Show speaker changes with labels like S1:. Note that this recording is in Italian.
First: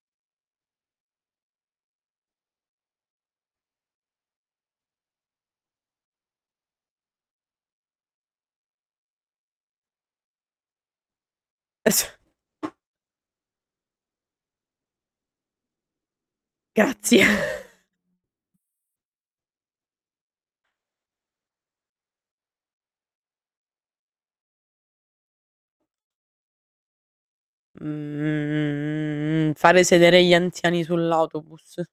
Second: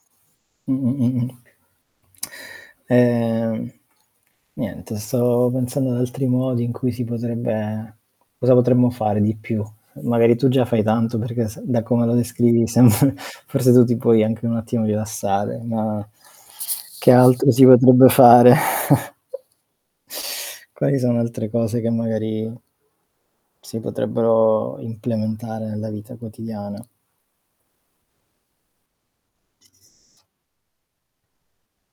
S1: Mh. Mh. Mh. Ehm, niente stavo pensando ad altri modi in cui si potrebbe cosa potremmo fare di più? Magari tu già fai tanto perché se da
S2: E s
S1: come lo descrivi sembr forse tu ti puoi anche un attimo rilassare, ma che
S2: Grazie.
S1: altro si potrebbe fare? Quali sono altre cose che magari si potrebbero implementare nella vita quotidiana?
S2: Mhmm, fare sedere gli anziani sull'autobus.